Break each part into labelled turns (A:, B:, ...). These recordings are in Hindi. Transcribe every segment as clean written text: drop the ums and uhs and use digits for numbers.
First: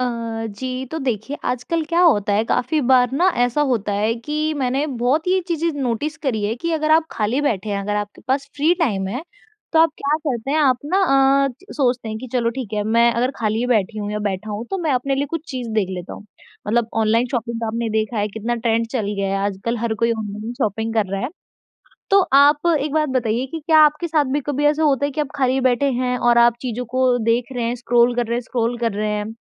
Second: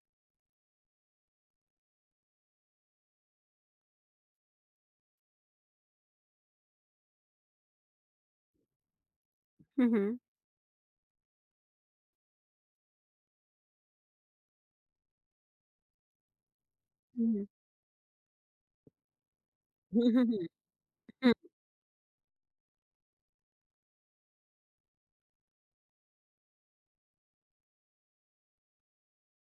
A: अ, जी, तो देखिए आजकल क्या होता है काफ़ी बार ना ऐसा होता है कि मैंने बहुत ये चीज़ें नोटिस करी है कि अगर आप खाली बैठे हैं, अगर आपके पास फ्री टाइम है, तो
B: हुँ,
A: आप क्या
B: हुँ।
A: करते हैं आप ना अ, सोचते हैं कि चलो ठीक है मैं अगर खाली बैठी हूँ या बैठा हूँ तो मैं अपने लिए कुछ चीज़ देख लेता हूँ। मतलब ऑनलाइन
B: हुँ।
A: शॉपिंग का आपने देखा है कितना ट्रेंड चल गया है आजकल हर
B: हुँ,
A: कोई
B: हुँ, हुँ, हुँ।
A: ऑनलाइन शॉपिंग कर रहा है। तो आप एक बात बताइए कि क्या आपके साथ भी कभी ऐसा होता है कि आप खाली बैठे हैं और आप चीज़ों को देख रहे हैं, स्क्रॉल कर रहे हैं स्क्रॉल कर रहे हैं।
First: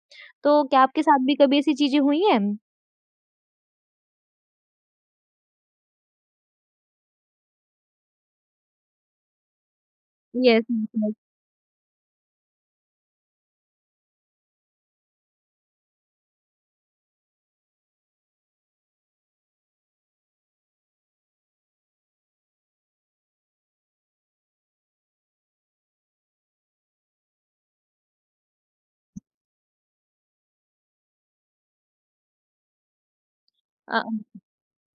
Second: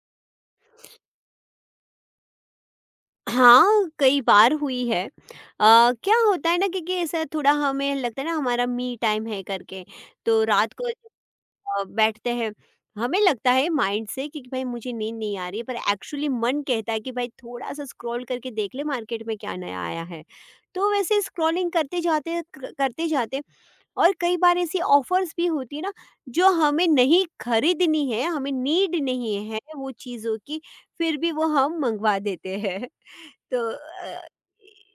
A: तो क्या आपके साथ भी कभी ऐसी चीज़ें हुई हैं?
B: हाँ, कई बार हुई है। क्या होता है ना क्योंकि ऐसा थोड़ा हमें लगता है ना हमारा मी टाइम है करके, तो
A: यस,
B: रात को
A: यस, यस।
B: बैठते हैं। हमें लगता है माइंड से कि भाई मुझे नींद नहीं आ रही है, पर एक्चुअली मन कहता है कि भाई थोड़ा-सा स्क्रॉल करके देख ले मार्केट में क्या नया आया है। तो वैसे स्क्रॉलिंग करते जाते क करते जाते, और कई बार ऐसी ऑफ़र्स भी होती है ना जो हमें नहीं खरीदनी है, हमें नीड नहीं है वो चीज़ों की, फिर भी वो हम मँगवा देते हैं। तो
A: अ,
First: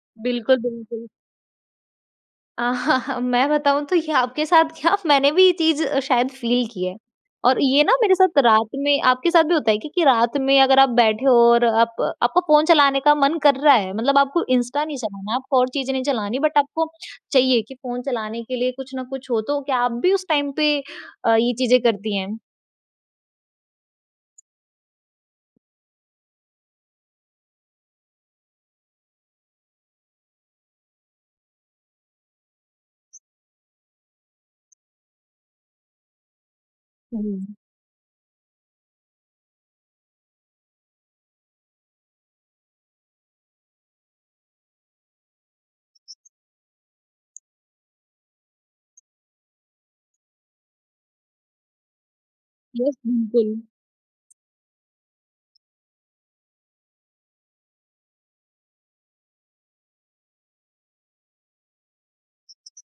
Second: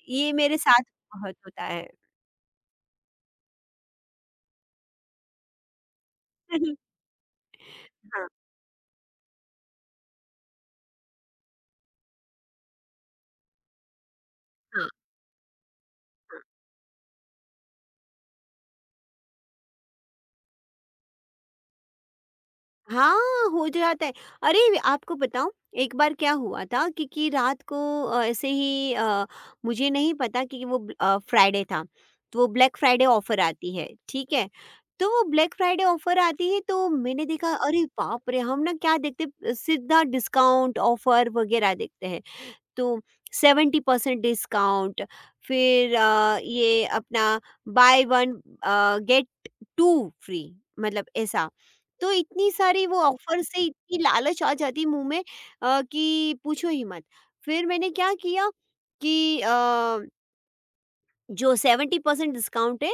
B: ये मेरे
A: बिल्कुल,
B: साथ
A: बिल्कुल।
B: बहुत होता है।
A: मैं बताऊँ तो ये आपके साथ क्या मैंने भी ये चीज़ शायद फ़ील की है और ये ना मेरे
B: हाँ, हाँ,
A: साथ रात में आपके साथ भी होता है कि रात में अगर आप बैठे हो और आप आपका फ़ोन चलाने का मन कर रहा है, मतलब आपको इंस्टा
B: हाँ।
A: नहीं चलाना, आपको और चीज़ें नहीं चलानी बट आपको चाहिए कि फ़ोन चलाने के लिए कुछ ना कुछ हो, तो क्या आप भी उस टाइम पे ये चीज़ें करती हैं?
B: हाँ, हो जाता है। अरे! आपको बताऊँ, एक बार क्या हुआ था कि रात को ऐसे ही, मुझे नहीं पता कि वो फ्राइडे था, तो वो ब्लैक फ्राइडे ऑफ़र आती है, ठीक है? तो वो ब्लैक फ्राइडे ऑफ़र आती है, तो मैंने देखा,
A: हुँ।
B: अरे बाप रे! हम ना क्या देखते, सीधा डिस्काउंट ऑफ़र वगैरह देखते हैं। तो 70% डिस्काउंट, फिर ये अपना buy one get two free, मतलब ऐसा। तो इतनी सारी
A: यस,
B: वो ऑफर
A: बिल्कुल।
B: से इतनी लालच आ जाती मुंह में, कि पूछो ही मत। फिर मैंने क्या किया कि जो 70% डिस्काउंट है,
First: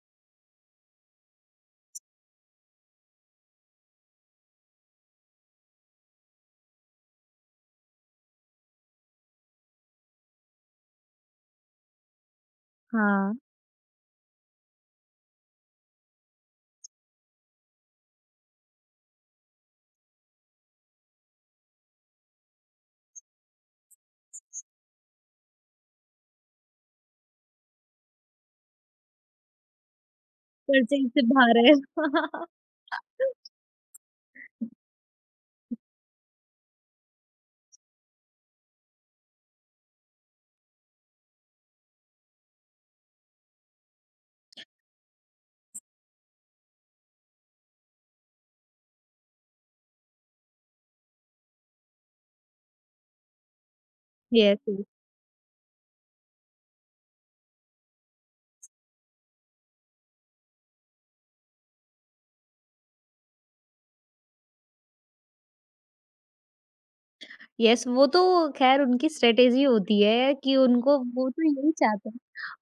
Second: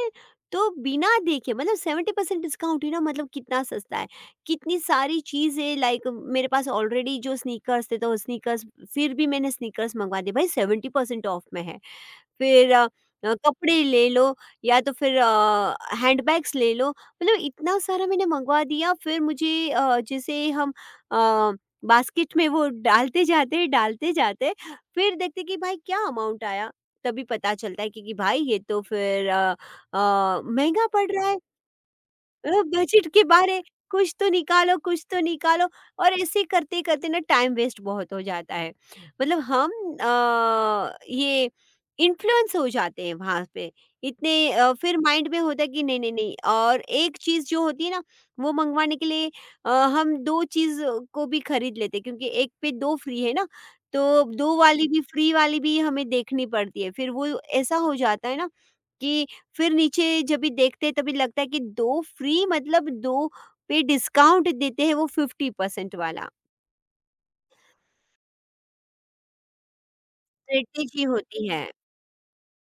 B: तो बिना देखे, मतलब 70% डिस्काउंट ही ना, मतलब कितना सस्ता है, कितनी सारी चीज़ें। लाइक मेरे पास ऑलरेडी जो स्नीकर्स थे, तो स्नीकर्स फिर भी मैंने स्नीकर्स मंगवा दिए, भाई 70% ऑफ में है। फिर
A: हाँ। हाँ,
B: कपड़े ले लो, या तो फिर हैंडबैग्स ले लो। मतलब इतना सारा मैंने मँगवा दिया। फिर मुझे जैसे हम अ, बास्केट में वो डालते जाते हैं, फिर देखते हैं कि भाई क्या अमाउंट आया? तभी पता चलता है कि भाई ये तो फिर महँगा पड़
A: परिचय से
B: रहा है।
A: बाहर है।
B: मतलब बजट के बारे, कुछ तो निकालो, कुछ तो निकालो। और ऐसे करते-करते ना टाइम वेस्ट बहुत हो जाता है। मतलब हम ये इन्फ्लुएंस हो जाते हैं वहाँ पे। इतने फिर माइंड में होता है कि नहीं, नहीं, नहीं। और एक चीज़ जो होती है ना, वो मँगवाने के लिए अ, हम 2 चीज़ को भी खरीद लेते हैं, क्योंकि एक पे 2 फ्री है ना, तो 2
A: यस,
B: वाली
A: यस।
B: भी, फ्री वाली भी हमें देखनी पड़ती है। फिर वो ऐसा हो जाता है ना कि फिर नीचे जब भी देखते हैं, तभी लगता है कि 2 फ्री, मतलब 2 पे डिस्काउंट देते हैं वो 50% वाला,
A: यस, वो तो ख़ैर उनकी स्ट्रैटेजी होती है कि उनको
B: स्ट्रैटेजी
A: वो तो
B: होती है।
A: यही चाहते हैं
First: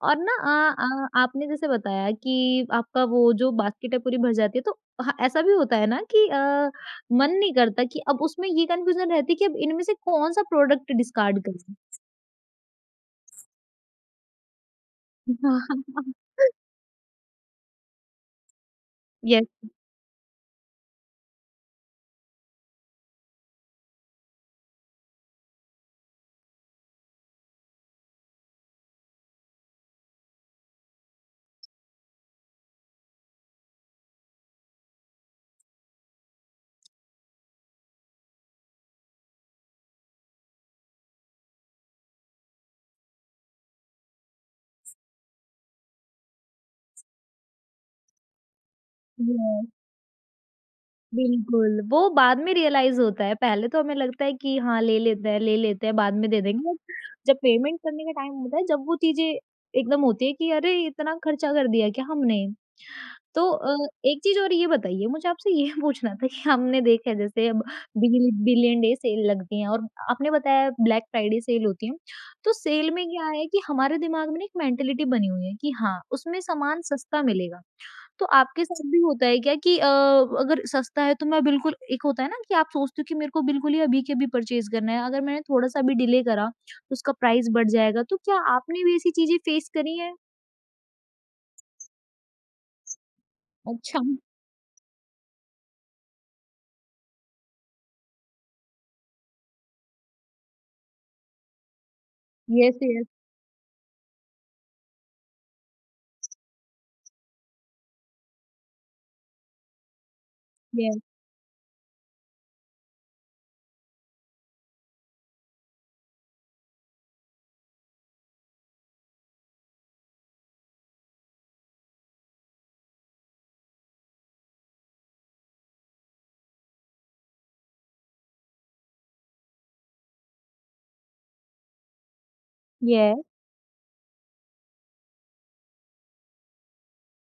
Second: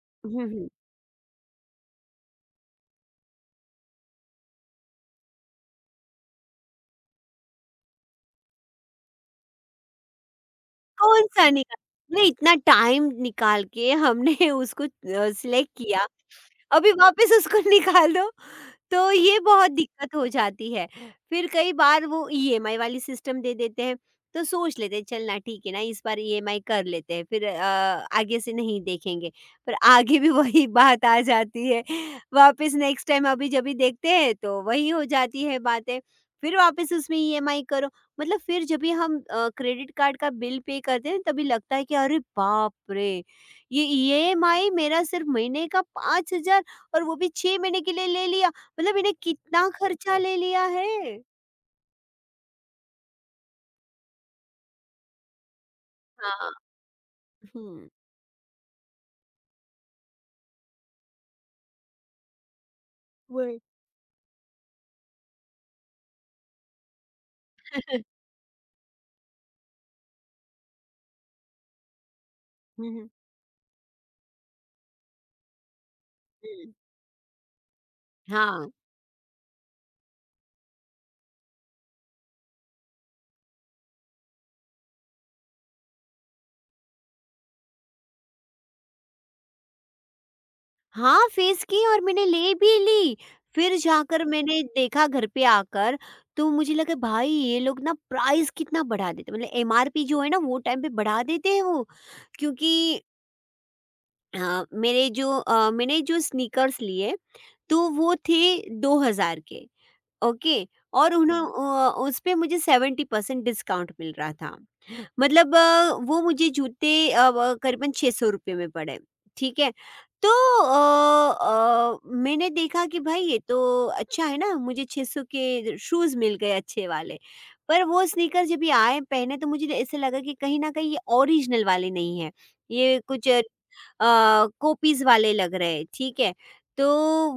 A: और ना
B: हुँ, हुँ।
A: अ आपने जैसे बताया कि आपका वो जो बास्केट है पूरी भर जाती है तो ह ऐसा भी होता है ना कि मन नहीं करता कि अब उसमें ये कन्फ्यूज़न रहती है कि अब इनमें से कौन-सा प्रोडक्ट डिस्कार्ड
B: कौन-सा
A: करें?
B: निकाल, अरे! इतना टाइम निकाल के हमने उसको सिलेक्ट किया, अभी वापस उसको निकाल दो। तो ये
A: यस,
B: बहुत दिक्कत हो जाती है। फिर कई बार वो ईएमआई वाली सिस्टम दे देते हैं, तो सोच लेते हैं, चल ना ठीक है ना, इस बार ईएमआई कर लेते हैं, फिर आगे से नहीं देखेंगे। पर आगे भी वही बात आ जाती है, वापस नेक्स्ट टाइम, अभी जब भी देखते हैं तो वही हो जाती है बातें। फिर वापस उसमें ईएमआई करो, मतलब फिर जब भी हम क्रेडिट कार्ड का बिल पे करते हैं, तभी लगता है कि अरे बाप रे! ये ईएमआई मेरा सिर्फ महीने का 5,000, और वो भी 6 महीने के लिए ले लिया। मतलब इन्हें
A: यस।
B: कितना खर्चा ले लिया है।
A: बिल्कुल, वो बाद में रियलाइज़ होता है, पहले तो हमें लगता है कि हाँ, ले लेते हैं, बाद में दे
B: हाँ।
A: देंगे बट जब पेमेंट
B: हुँ,
A: करने का टाइम होता है, जब वो चीज़ें एकदम होती है कि अरे! इतना खर्चा कर दिया क्या हमने? तो
B: वही।
A: एक चीज़ और ये बताइए मुझे आपसे ये पूछना था कि हमने देखा है जैसे अब बिलियन डे सेल लगती है और आपने बताया ब्लैक फ्राइडे सेल होती है। तो
B: हुँ,
A: सेल में
B: हुँ।
A: क्या है कि हमारे दिमाग में ना एक मेंटालिटी बनी हुई है कि हाँ, उसमें
B: हुँ,
A: सामान सस्ता मिलेगा। तो आपके
B: हाँ।
A: साथ भी होता है क्या कि अगर सस्ता है तो मैं बिल्कुल एक होता है ना कि आप सोचते हो कि मेरे को बिल्कुल ही अभी के अभी परचेज़ करना है, अगर मैंने थोड़ा-सा भी डिले करा, तो उसका प्राइस बढ़ जाएगा, तो क्या आपने भी ऐसी चीज़ें फ़ेस करी हैं?
B: हाँ, फेस की, और मैंने ले भी ली। फिर
A: अच्छा।
B: जाकर मैंने देखा घर पे आकर, तो मुझे लगा भाई ये लोग ना प्राइस कितना बढ़ा देते हैं, मतलब एमआरपी जो है ना वो टाइम पे बढ़ा देते हैं वो। क्योंकि
A: यस, यस,
B: मैंने जो स्नीकर्स लिए, तो वो थे 2000 के, ओके।
A: यस,
B: और उस पे मुझे 70% डिस्काउंट मिल रहा था। मतलब वो मुझे जूते अ, व करीबन ₹600 में पड़े, ठीक है। तो अ अ, मैंने देखा कि भाई ये तो अच्छा है ना, मुझे 600 के शूज़ मिल गए अच्छे वाले। पर वो स्नीकर जब ये आए पहने, तो मुझे ऐसा लगा कि कहीं न कहीं ये ओरिजिनल वाले नहीं हैं, ये
A: यस।
B: कुछ कॉपीज़ वाले लग रहे हैं, ठीक है। तो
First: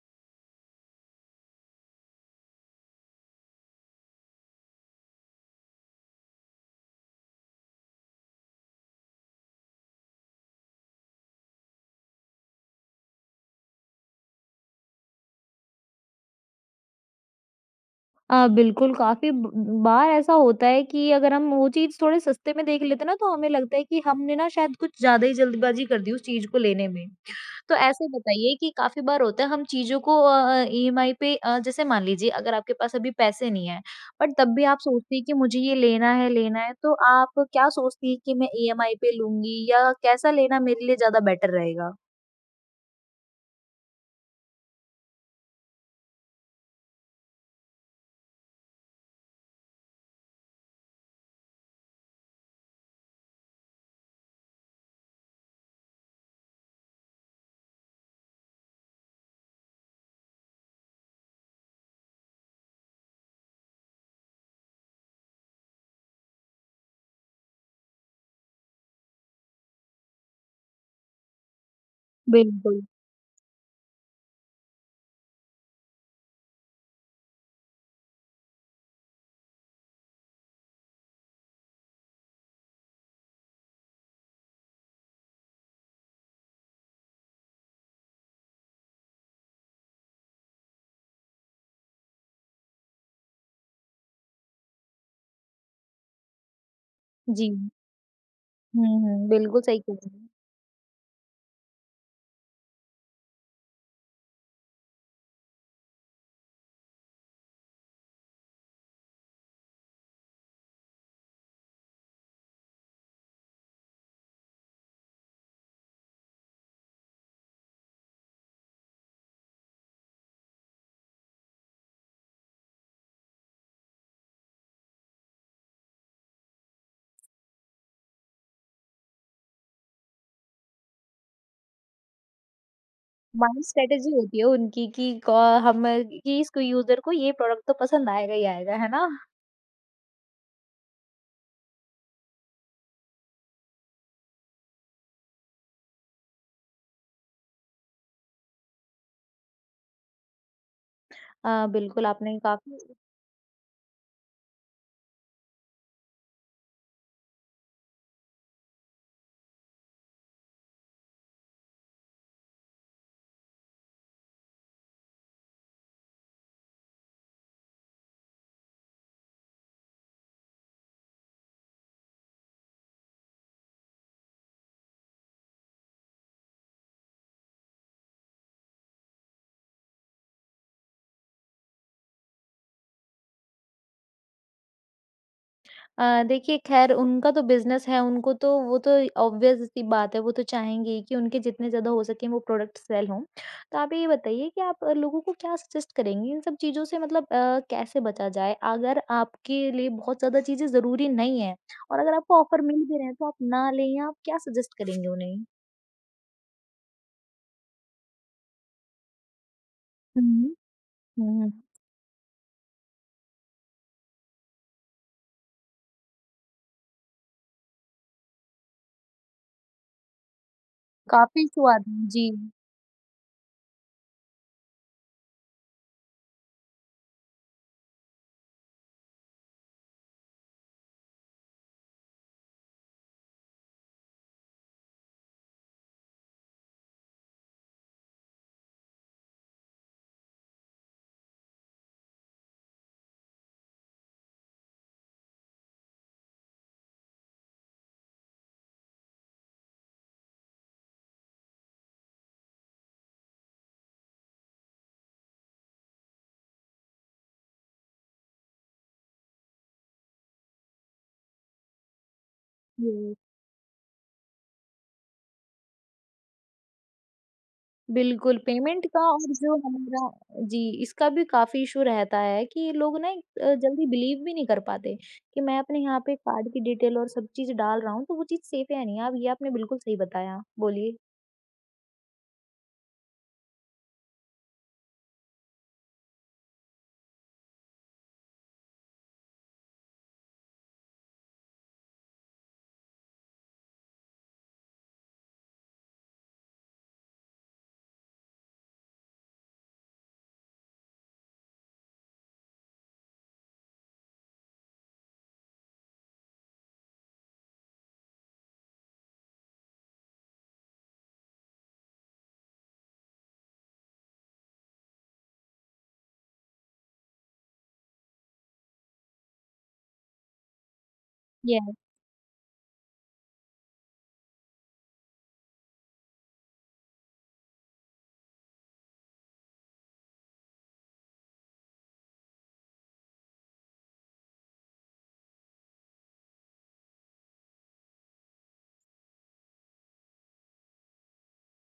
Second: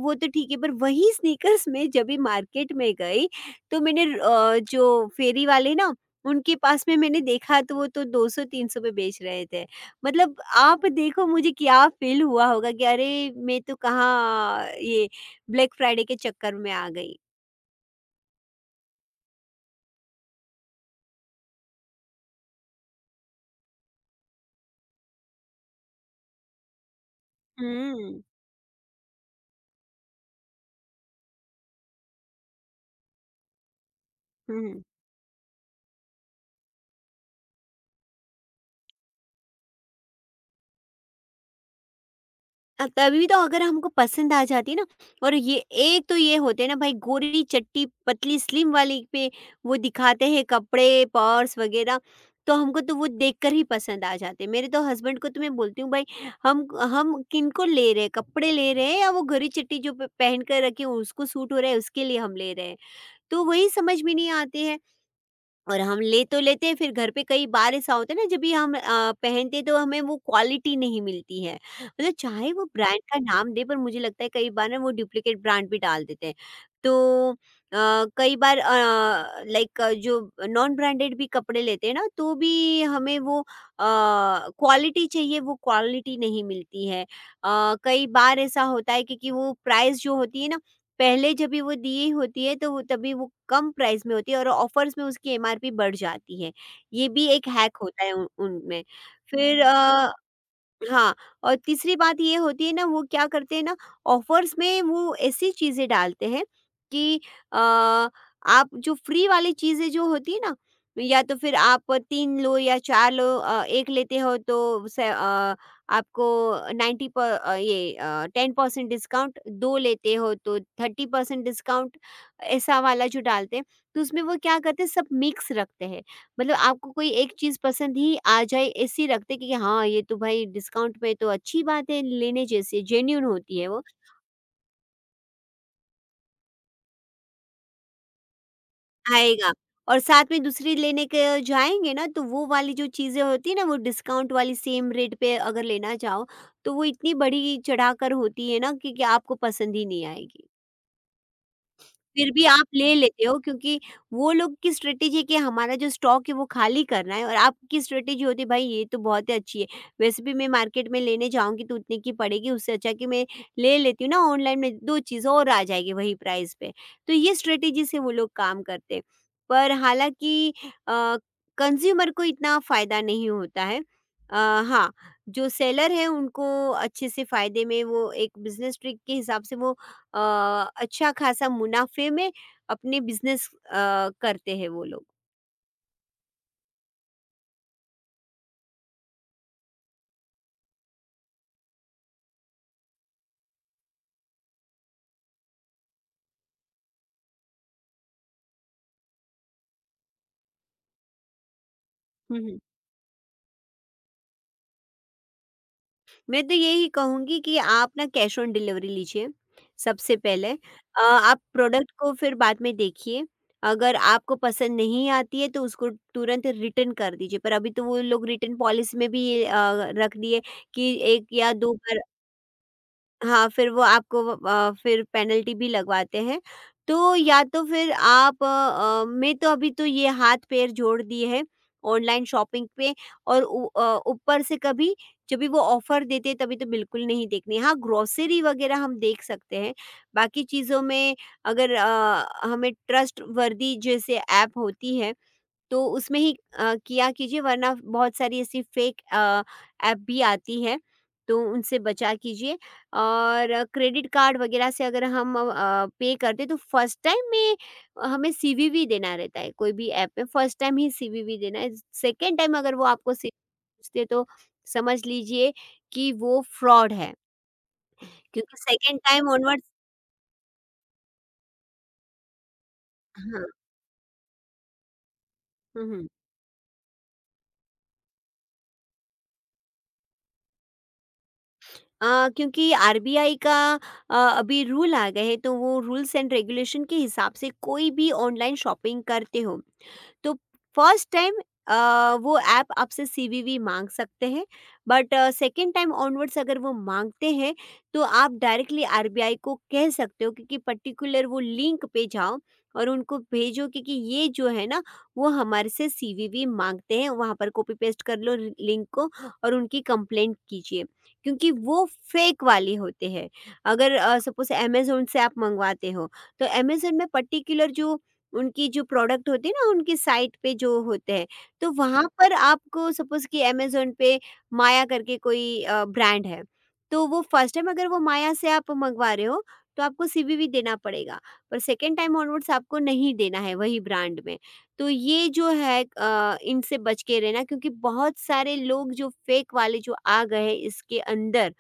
B: वो तो ठीक है, पर वही स्नीकर्स में जब भी मार्केट में गई, तो मैंने जो फेरी वाले ना, उनके पास में मैंने देखा तो वो तो 200-300 में बेच रहे थे। मतलब आप देखो मुझे क्या फ़ील हुआ होगा कि अरे! मैं तो कहाँ ये ब्लैक फ्राइडे के चक्कर में आ गई।
A: बिल्कुल काफ़ी ब बार ऐसा होता है कि अगर हम वो चीज़ थोड़े सस्ते में देख लेते हैं ना, तो हमें लगता है कि हमने ना शायद कुछ ज़्यादा ही जल्दबाज़ी कर दी उस चीज़ को लेने में। तो ऐसे
B: हुँ।
A: बताइए कि काफ़ी बार होता है हम चीज़ों को ईएमआई पे जैसे मान लीजिए अगर आपके पास अभी पैसे नहीं हैं, बट तब
B: हुँ,
A: भी आप
B: हुँ।
A: सोचती हैं कि मुझे ये लेना है, तो आप क्या सोचती हैं कि मैं ईएमआई पे लूँगी या कैसा लेना मेरे लिए ज़्यादा बेटर रहेगा?
B: तभी तो अगर हमको पसंद आ जाती है ना, और ये, एक तो ये होते हैं ना भाई गोरी चट्टी पतली स्लिम वाली पे वो दिखाते हैं कपड़े पर्स वगैरह, तो हमको तो वो देखकर ही पसंद आ जाते हैं। मेरे तो हस्बैंड को तो मैं बोलती हूँ, भाई हम किनको ले रहे हैं, कपड़े ले रहे हैं, या वो गोरी चट्टी जो पहन कर रखी है उसको सूट हो रहा है, उसके लिए हम ले रहे हैं, तो वही समझ में नहीं आती है। और हम ले तो लेते हैं, फिर घर पे कई बार ऐसा होता है ना, जब भी हम पहनते तो हमें वो क्वालिटी नहीं मिलती है। मतलब चाहे वो
A: बिल्कुल,
B: ब्रांड का नाम दे, पर मुझे लगता है कई बार ना वो डुप्लीकेट ब्रांड भी डाल देते हैं। तो कई बार लाइक, जो नॉन ब्रांडेड भी कपड़े लेते हैं ना, तो भी हमें वो क्वालिटी चाहिए, वो क्वालिटी नहीं मिलती है। कई बार ऐसा होता है कि वो प्राइस जो होती है ना, पहले जब भी वो दी होती है तो वो, तभी वो कम प्राइस में होती है, और ऑफर्स में उसकी एमआरपी बढ़ जाती है। ये भी एक
A: जी।
B: हैक होता है उन उनमें।
A: हुँ, हुँ,
B: फिर
A: बिल्कुल सही कह रही हैं।
B: हाँ, और तीसरी बात ये होती है ना, वो क्या करते हैं ना, ऑफ़र्स में वो ऐसी चीज़ें डालते हैं कि अ, आप जो फ्री वाली चीज़ें जो होती है ना, या तो फिर आप 3 लो या 4 लो, 1 लेते हो तो आपको 90 ये 10% डिस्काउंट, 2 लेते हो तो 30% डिस्काउंट, ऐसा वाला जो डालते हैं, तो उसमें वो क्या करते हैं, सब मिक्स रखते हैं। मतलब आपको कोई एक चीज़ पसंद ही आ जाए ऐसी रखते, कि हाँ, ये तो भाई डिस्काउंट में तो अच्छी बात है, लेने जैसी जेन्युइन होती
A: माइंड
B: है वो,
A: स्ट्रैटेजी होती है उनकी कि क हम कि इसको यूज़र को ये प्रोडक्ट तो पसंद आएगा ही आएगा, है ना?
B: आएगा। और साथ में दूसरी लेने के जाएँगे ना, तो वो वाली जो चीज़ें होती है ना, वो डिस्काउंट वाली सेम रेट पे अगर लेना जाओ, तो वो इतनी बढ़ी चढ़ाकर होती है ना कि आपको पसंद ही नहीं आएगी।
A: बिल्कुल
B: फिर
A: आपने
B: भी आप
A: काफ़ी।
B: ले लेते हो, क्योंकि वो लोग की स्ट्रेटेजी है कि हमारा जो स्टॉक है वो खाली करना है, और आपकी स्ट्रेटेजी होती है, भाई ये तो बहुत ही अच्छी है, वैसे भी मैं मार्केट में लेने जाऊंगी तो उतने की पड़ेगी, उससे अच्छा कि मैं ले लेती हूँ ना ऑनलाइन में, दो चीज़ और आ जाएगी वही प्राइस पे। तो ये स्ट्रेटेजी से वो लोग काम करते हैं। पर हालांकि कंज्यूमर को इतना फ़ायदा नहीं होता है, अ, हाँ, जो सेलर है उनको अच्छे से फ़ायदे में, वो एक बिजनेस ट्रिक के हिसाब से वो अ, अच्छा खासा मुनाफे में अपने बिजनेस करते हैं वो लोग।
A: देखिए ख़ैर उनका तो बिज़नेस है, उनको तो वो तो ऑब्वियस सी बात है, वो तो चाहेंगे ही कि उनके जितने ज़्यादा हो सकें वो प्रोडक्ट सेल हों। तो आप ये बताइए कि आप लोगों को क्या सजेस्ट करेंगी इन सब चीज़ों से मतलब कैसे बचा जाए? अगर आपके लिए बहुत ज़्यादा चीज़ें ज़रूरी नहीं हैं और अगर
B: हुँ,
A: आपको
B: हुँ।
A: ऑफ़र मिल भी रहे हैं तो आप ना लें या आप क्या सजेस्ट करेंगे उन्हें?
B: मैं तो यही कहूँगी कि आप ना कैश ऑन डिलीवरी लीजिए, सबसे
A: हुँ,
B: पहले।
A: हुँ। हुँ,
B: आप
A: हुँ।
B: प्रोडक्ट को फिर बाद में देखिए, अगर आपको पसंद नहीं आती है तो उसको तुरंत रिटर्न कर दीजिए, पर अभी तो वो लोग रिटर्न पॉलिसी में भी ये रख दिए कि 1
A: काफ़ी
B: या 2
A: स्वाद
B: बार।
A: जी,
B: हाँ, फिर वो आपको फिर पेनल्टी भी लगवाते हैं। तो या तो फिर आप मैं तो अभी तो ये हाथ-पैर जोड़ दिए हैं ऑनलाइन शॉपिंग पे, और ऊपर से कभी जब भी वो ऑफ़र देते हैं तभी तो बिल्कुल नहीं देखनी है। हाँ, ग्रोसरी वग़ैरह हम देख सकते हैं। बाकी चीज़ों में अगर हमें ट्रस्ट वर्दी जैसे ऐप होती है, तो उसमें ही किया कीजिए, वरना बहुत सारी ऐसी फेक ऐप भी आती है, तो उनसे बचा कीजिए। और क्रेडिट कार्ड वगैरह से अगर हम पे करते हैं, तो फर्स्ट टाइम में हमें सीवीवी देना रहता है, कोई भी ऐप में फर्स्ट टाइम ही सीवीवी देना है। सेकंड टाइम अगर वो आपको
A: जी।
B: सी पूछते तो समझ लीजिए कि वो फ्रॉड है,
A: बिल्कुल,
B: क्योंकि
A: पेमेंट
B: सेकंड
A: का
B: टाइम
A: और जो
B: ऑनवर्ड्स।
A: हमारा जी, इसका भी काफ़ी इश्यू रहता है कि ये लोग ना
B: हाँ।
A: जल्दी बिलीव भी नहीं कर पाते कि मैं अपने
B: हुँ,
A: यहाँ
B: हुँ।
A: पे कार्ड की डिटेल और सब चीज़ डाल रहा हूँ, तो वो चीज़ सेफ है नहीं। आप ये आपने बिल्कुल सही बताया, बोलिए।
B: क्योंकि आरबीआई का अभी रूल आ गए हैं, तो वो रूल्स एंड रेगुलेशन के हिसाब से कोई भी ऑनलाइन शॉपिंग करते हो, तो फर्स्ट टाइम अ, वो ऐप आपसे सीवीवी मांग सकते हैं, बट सेकंड टाइम ऑनवर्ड्स अगर वो मांगते हैं, तो आप डायरेक्टली आरबीआई को कह सकते हो। क्योंकि पर्टिकुलर वो लिंक पे जाओ और उनको भेजो, क्योंकि ये जो है ना, वो हमारे से सीवीवी मांगते हैं वहाँ पर, कॉपी पेस्ट कर लो लिंक को, और उनकी कंप्लेंट कीजिए, क्योंकि वो फेक वाली होते हैं। अगर सपोज अमेजोन से आप मंगवाते हो, तो अमेजोन में पर्टिकुलर जो, उनकी जो प्रोडक्ट होती है ना, उनकी साइट पे जो होते हैं, तो
A: येस,
B: वहाँ पर आपको सपोज़ कि अमेज़न पे माया करके कोई ब्रांड है, तो वो फर्स्ट टाइम अगर वो माया से आप मँगवा रहे हो, तो आपको सीवीवी देना पड़ेगा, पर सेकंड टाइम ऑनवर्ड्स आपको नहीं देना है वही ब्रांड में। तो ये जो है इनसे बच के रहना, क्योंकि बहुत सारे लोग जो फेक वाले जो आ गए हैं इसके अंदर,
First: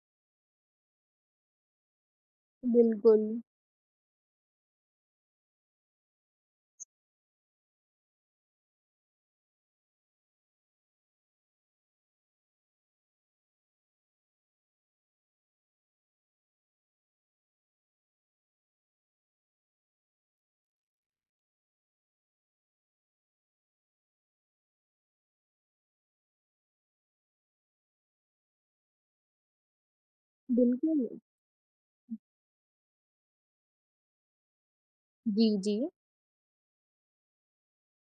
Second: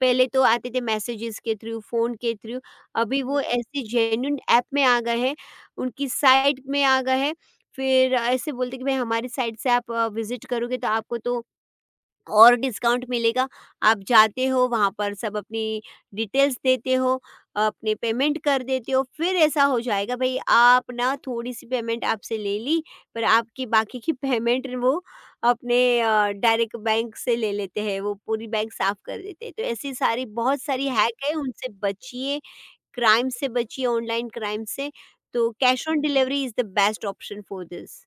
B: पहले तो आते थे मैसेजेस के थ्रू, फ़ोन के थ्रू, अभी
A: बिल्कुल,
B: वो हुँ। ऐसे जेन्युइन ऐप में आ गए हैं, उनकी साइट में आ गए हैं, फिर ऐसे बोलते हैं कि भाई हमारी साइट से आप विज़िट करोगे तो आपको तो और डिस्काउंट मिलेगा। आप जाते हो वहाँ पर, सब अपनी डिटेल्स देते हो, अपने पेमेंट कर देते हो, फिर ऐसा हो जाएगा, भई आप ना थोड़ी-सी पेमेंट आपसे ले ली, पर आपकी बाकी की पेमेंट वो अपने डायरेक्ट बैंक से ले लेते हैं, वो पूरी बैंक साफ़ कर देते हैं। तो ऐसी सारी बहुत सारी
A: बिल्कुल।
B: हैक है, उनसे बचिए, क्राइम से बचिए, ऑनलाइन क्राइम से। तो
A: जी, जी।
B: Cash on delivery is the best option for this.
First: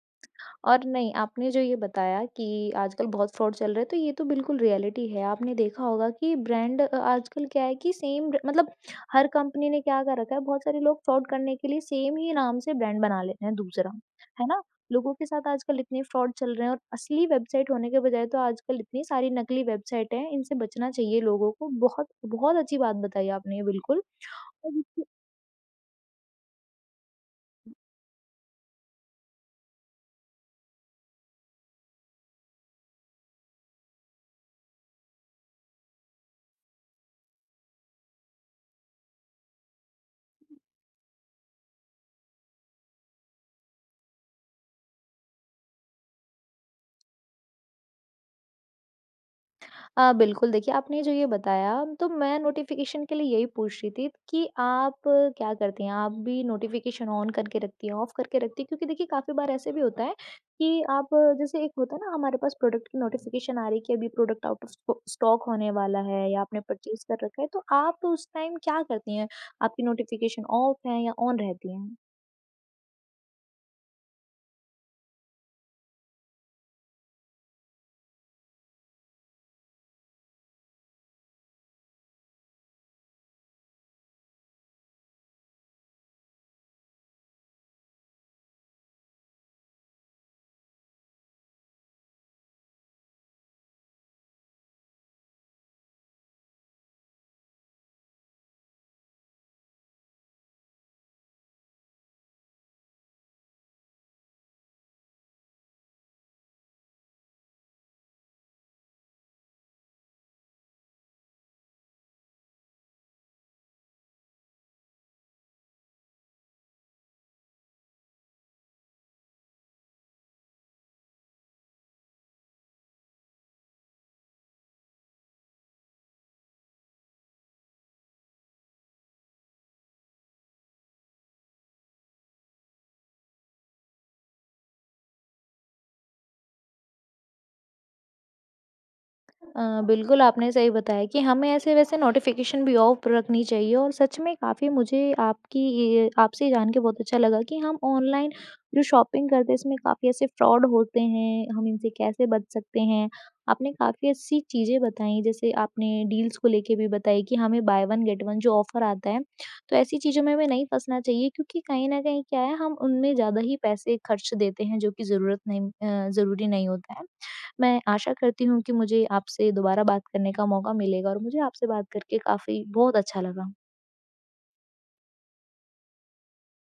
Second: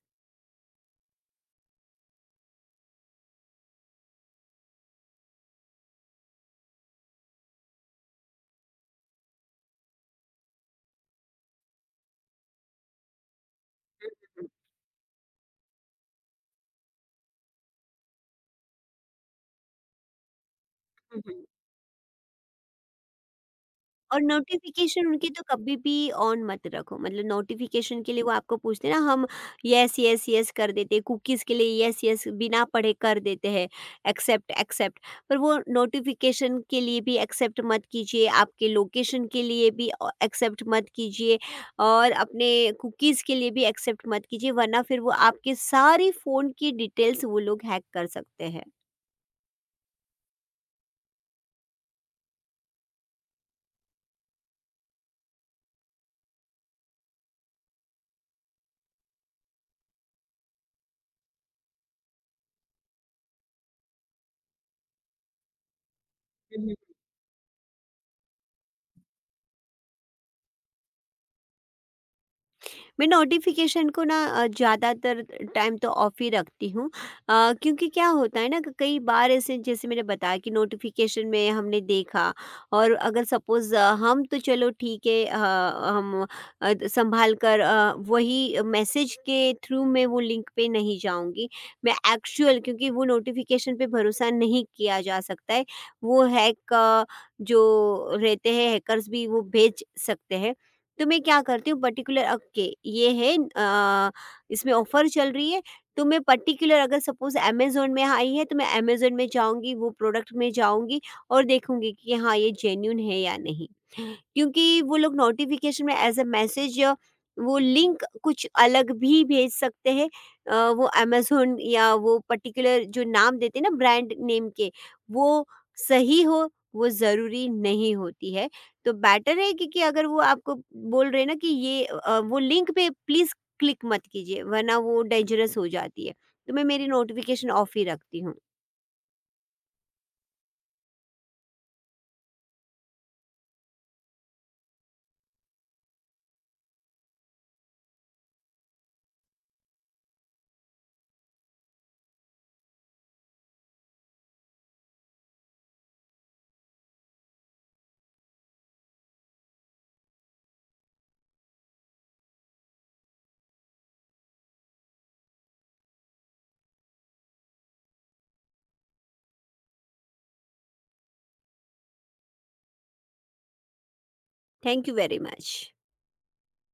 A: और नहीं, आपने जो ये बताया कि आजकल बहुत फ्रॉड चल रहे हैं, तो ये तो बिल्कुल रियलिटी है। आपने देखा होगा कि ब्रांड आजकल क्या है कि सेम ब्र मतलब हर कंपनी ने क्या कर रखा है, बहुत सारे लोग फ्रॉड करने के लिए सेम ही नाम से ब्रांड बना लेते हैं दूसरा,
B: हुँ, हुँ, हुँ।
A: है ना? लोगों के साथ आजकल इतने फ्रॉड चल रहे हैं और असली वेबसाइट होने के बजाय तो आजकल इतनी सारी नकली वेबसाइट हैं, इनसे बचना
B: हुँ,
A: चाहिए
B: हुँ।
A: लोगों को। बहुत बहुत अच्छी बात बताई आपने ये बिल्कुल।
B: और नोटिफिकेशन उनके तो कभी भी ऑन मत रखो, मतलब नोटिफिकेशन के लिए वो आपको पूछते हैं ना, हम यस यस यस कर देते हैं, कुकीज़ के लिए यस यस बिना पढ़े कर देते हैं, एक्सेप्ट एक्सेप्ट। पर वो नोटिफिकेशन के लिए भी एक्सेप्ट मत कीजिए, आपके लोकेशन के लिए भी एक्सेप्ट मत कीजिए, और अपने कुकीज़ के लिए भी एक्सेप्ट मत कीजिए, वरना फिर वो आपके सारी फ़ोन की डिटेल्स वो लोग हैक कर सकते हैं।
A: बिल्कुल, देखिए आपने जो ये बताया तो मैं नोटिफ़िकेशन के लिए यही पूछ रही थी कि आप क्या करती हैं? आप भी नोटिफ़िकेशन ऑन करके रखती हैं, ऑफ करके रखती हैं? क्योंकि देखिए काफ़ी बार ऐसे भी होता है कि आप जैसे एक होता है ना हमारे पास प्रोडक्ट की नोटिफ़िकेशन आ रही है कि अभी product out of sto stock होने वाला है या आपने परचेज़ कर रखा है, तो आप उस टाइम क्या करती हैं? आपकी नोटिफ़िकेशन ऑफ है या ऑन रहती हैं?
B: मैं नोटिफिकेशन को ना ज़्यादातर टाइम तो ऑफ ही रखती हूँ, क्योंकि क्या होता है ना, कई बार ऐसे, जैसे मैंने बताया कि नोटिफिकेशन में हमने देखा, और अगर सपोज़ हम तो चलो ठीक है, हम संभाल कर, वही मैसेज के थ्रू मैं वो लिंक पे नहीं जाऊंगी, मैं एक्चुअल, क्योंकि वो नोटिफिकेशन पे भरोसा नहीं किया जा सकता है। वो हैक जो रहते हैं, हैकर्स भी वो भेज सकते हैं। तो मैं क्या करती हूँ पर्टिकुलर, ओके ये है, इसमें ऑफर चल रही है, तो मैं पर्टिकुलर, अगर सपोज अमेजोन में आई है तो मैं अमेजोन में जाऊँगी, वो प्रोडक्ट में जाऊँगी और देखूँगी कि हाँ ये जेन्यून है या नहीं। क्योंकि वो लोग नोटिफ़िकेशन में एज़ अ मैसेज या वो लिंक कुछ अलग भी भेज सकते हैं। वो अमेज़न या वो पर्टिकुलर जो नाम देते हैं ना ब्रांड नेम के, वो सही हो, वो ज़रूरी नहीं होती है। तो बेटर है कि अगर वो आपको बोल रहे हैं ना कि ये वो लिंक पे प्लीज़ क्लिक मत कीजिए, वरना वो डेंजरस हो जाती है। तो मैं मेरी नोटिफ़िकेशन ऑफ ही रखती हूँ।
A: बिल्कुल आपने सही बताया कि हमें ऐसे वैसे नोटिफ़िकेशन भी ऑफ रखनी चाहिए और सच में काफ़ी मुझे आपकी ये आपसे जान के बहुत अच्छा लगा कि हम ऑनलाइन जो शॉपिंग करते हैं इसमें काफ़ी ऐसे फ्रॉड होते हैं, हम इनसे कैसे बच सकते हैं। आपने काफ़ी अच्छी चीज़ें बताई जैसे आपने डील्स को लेके भी बताई कि हमें बाय 1 गेट 1 जो ऑफ़र आता है, तो ऐसी चीज़ों में हमें नहीं फँसना चाहिए क्योंकि कहीं न कहीं क्या है हम उनमें ज़्यादा ही पैसे खर्च देते हैं जो कि ज़रूरत नहीं ज़रूरी नहीं होता है। मैं आशा करती हूँ कि मुझे आपसे दोबारा बात करने का मौका मिलेगा और मुझे आपसे बात करके काफ़ी बहुत अच्छा लगा।
B: Thank you very much.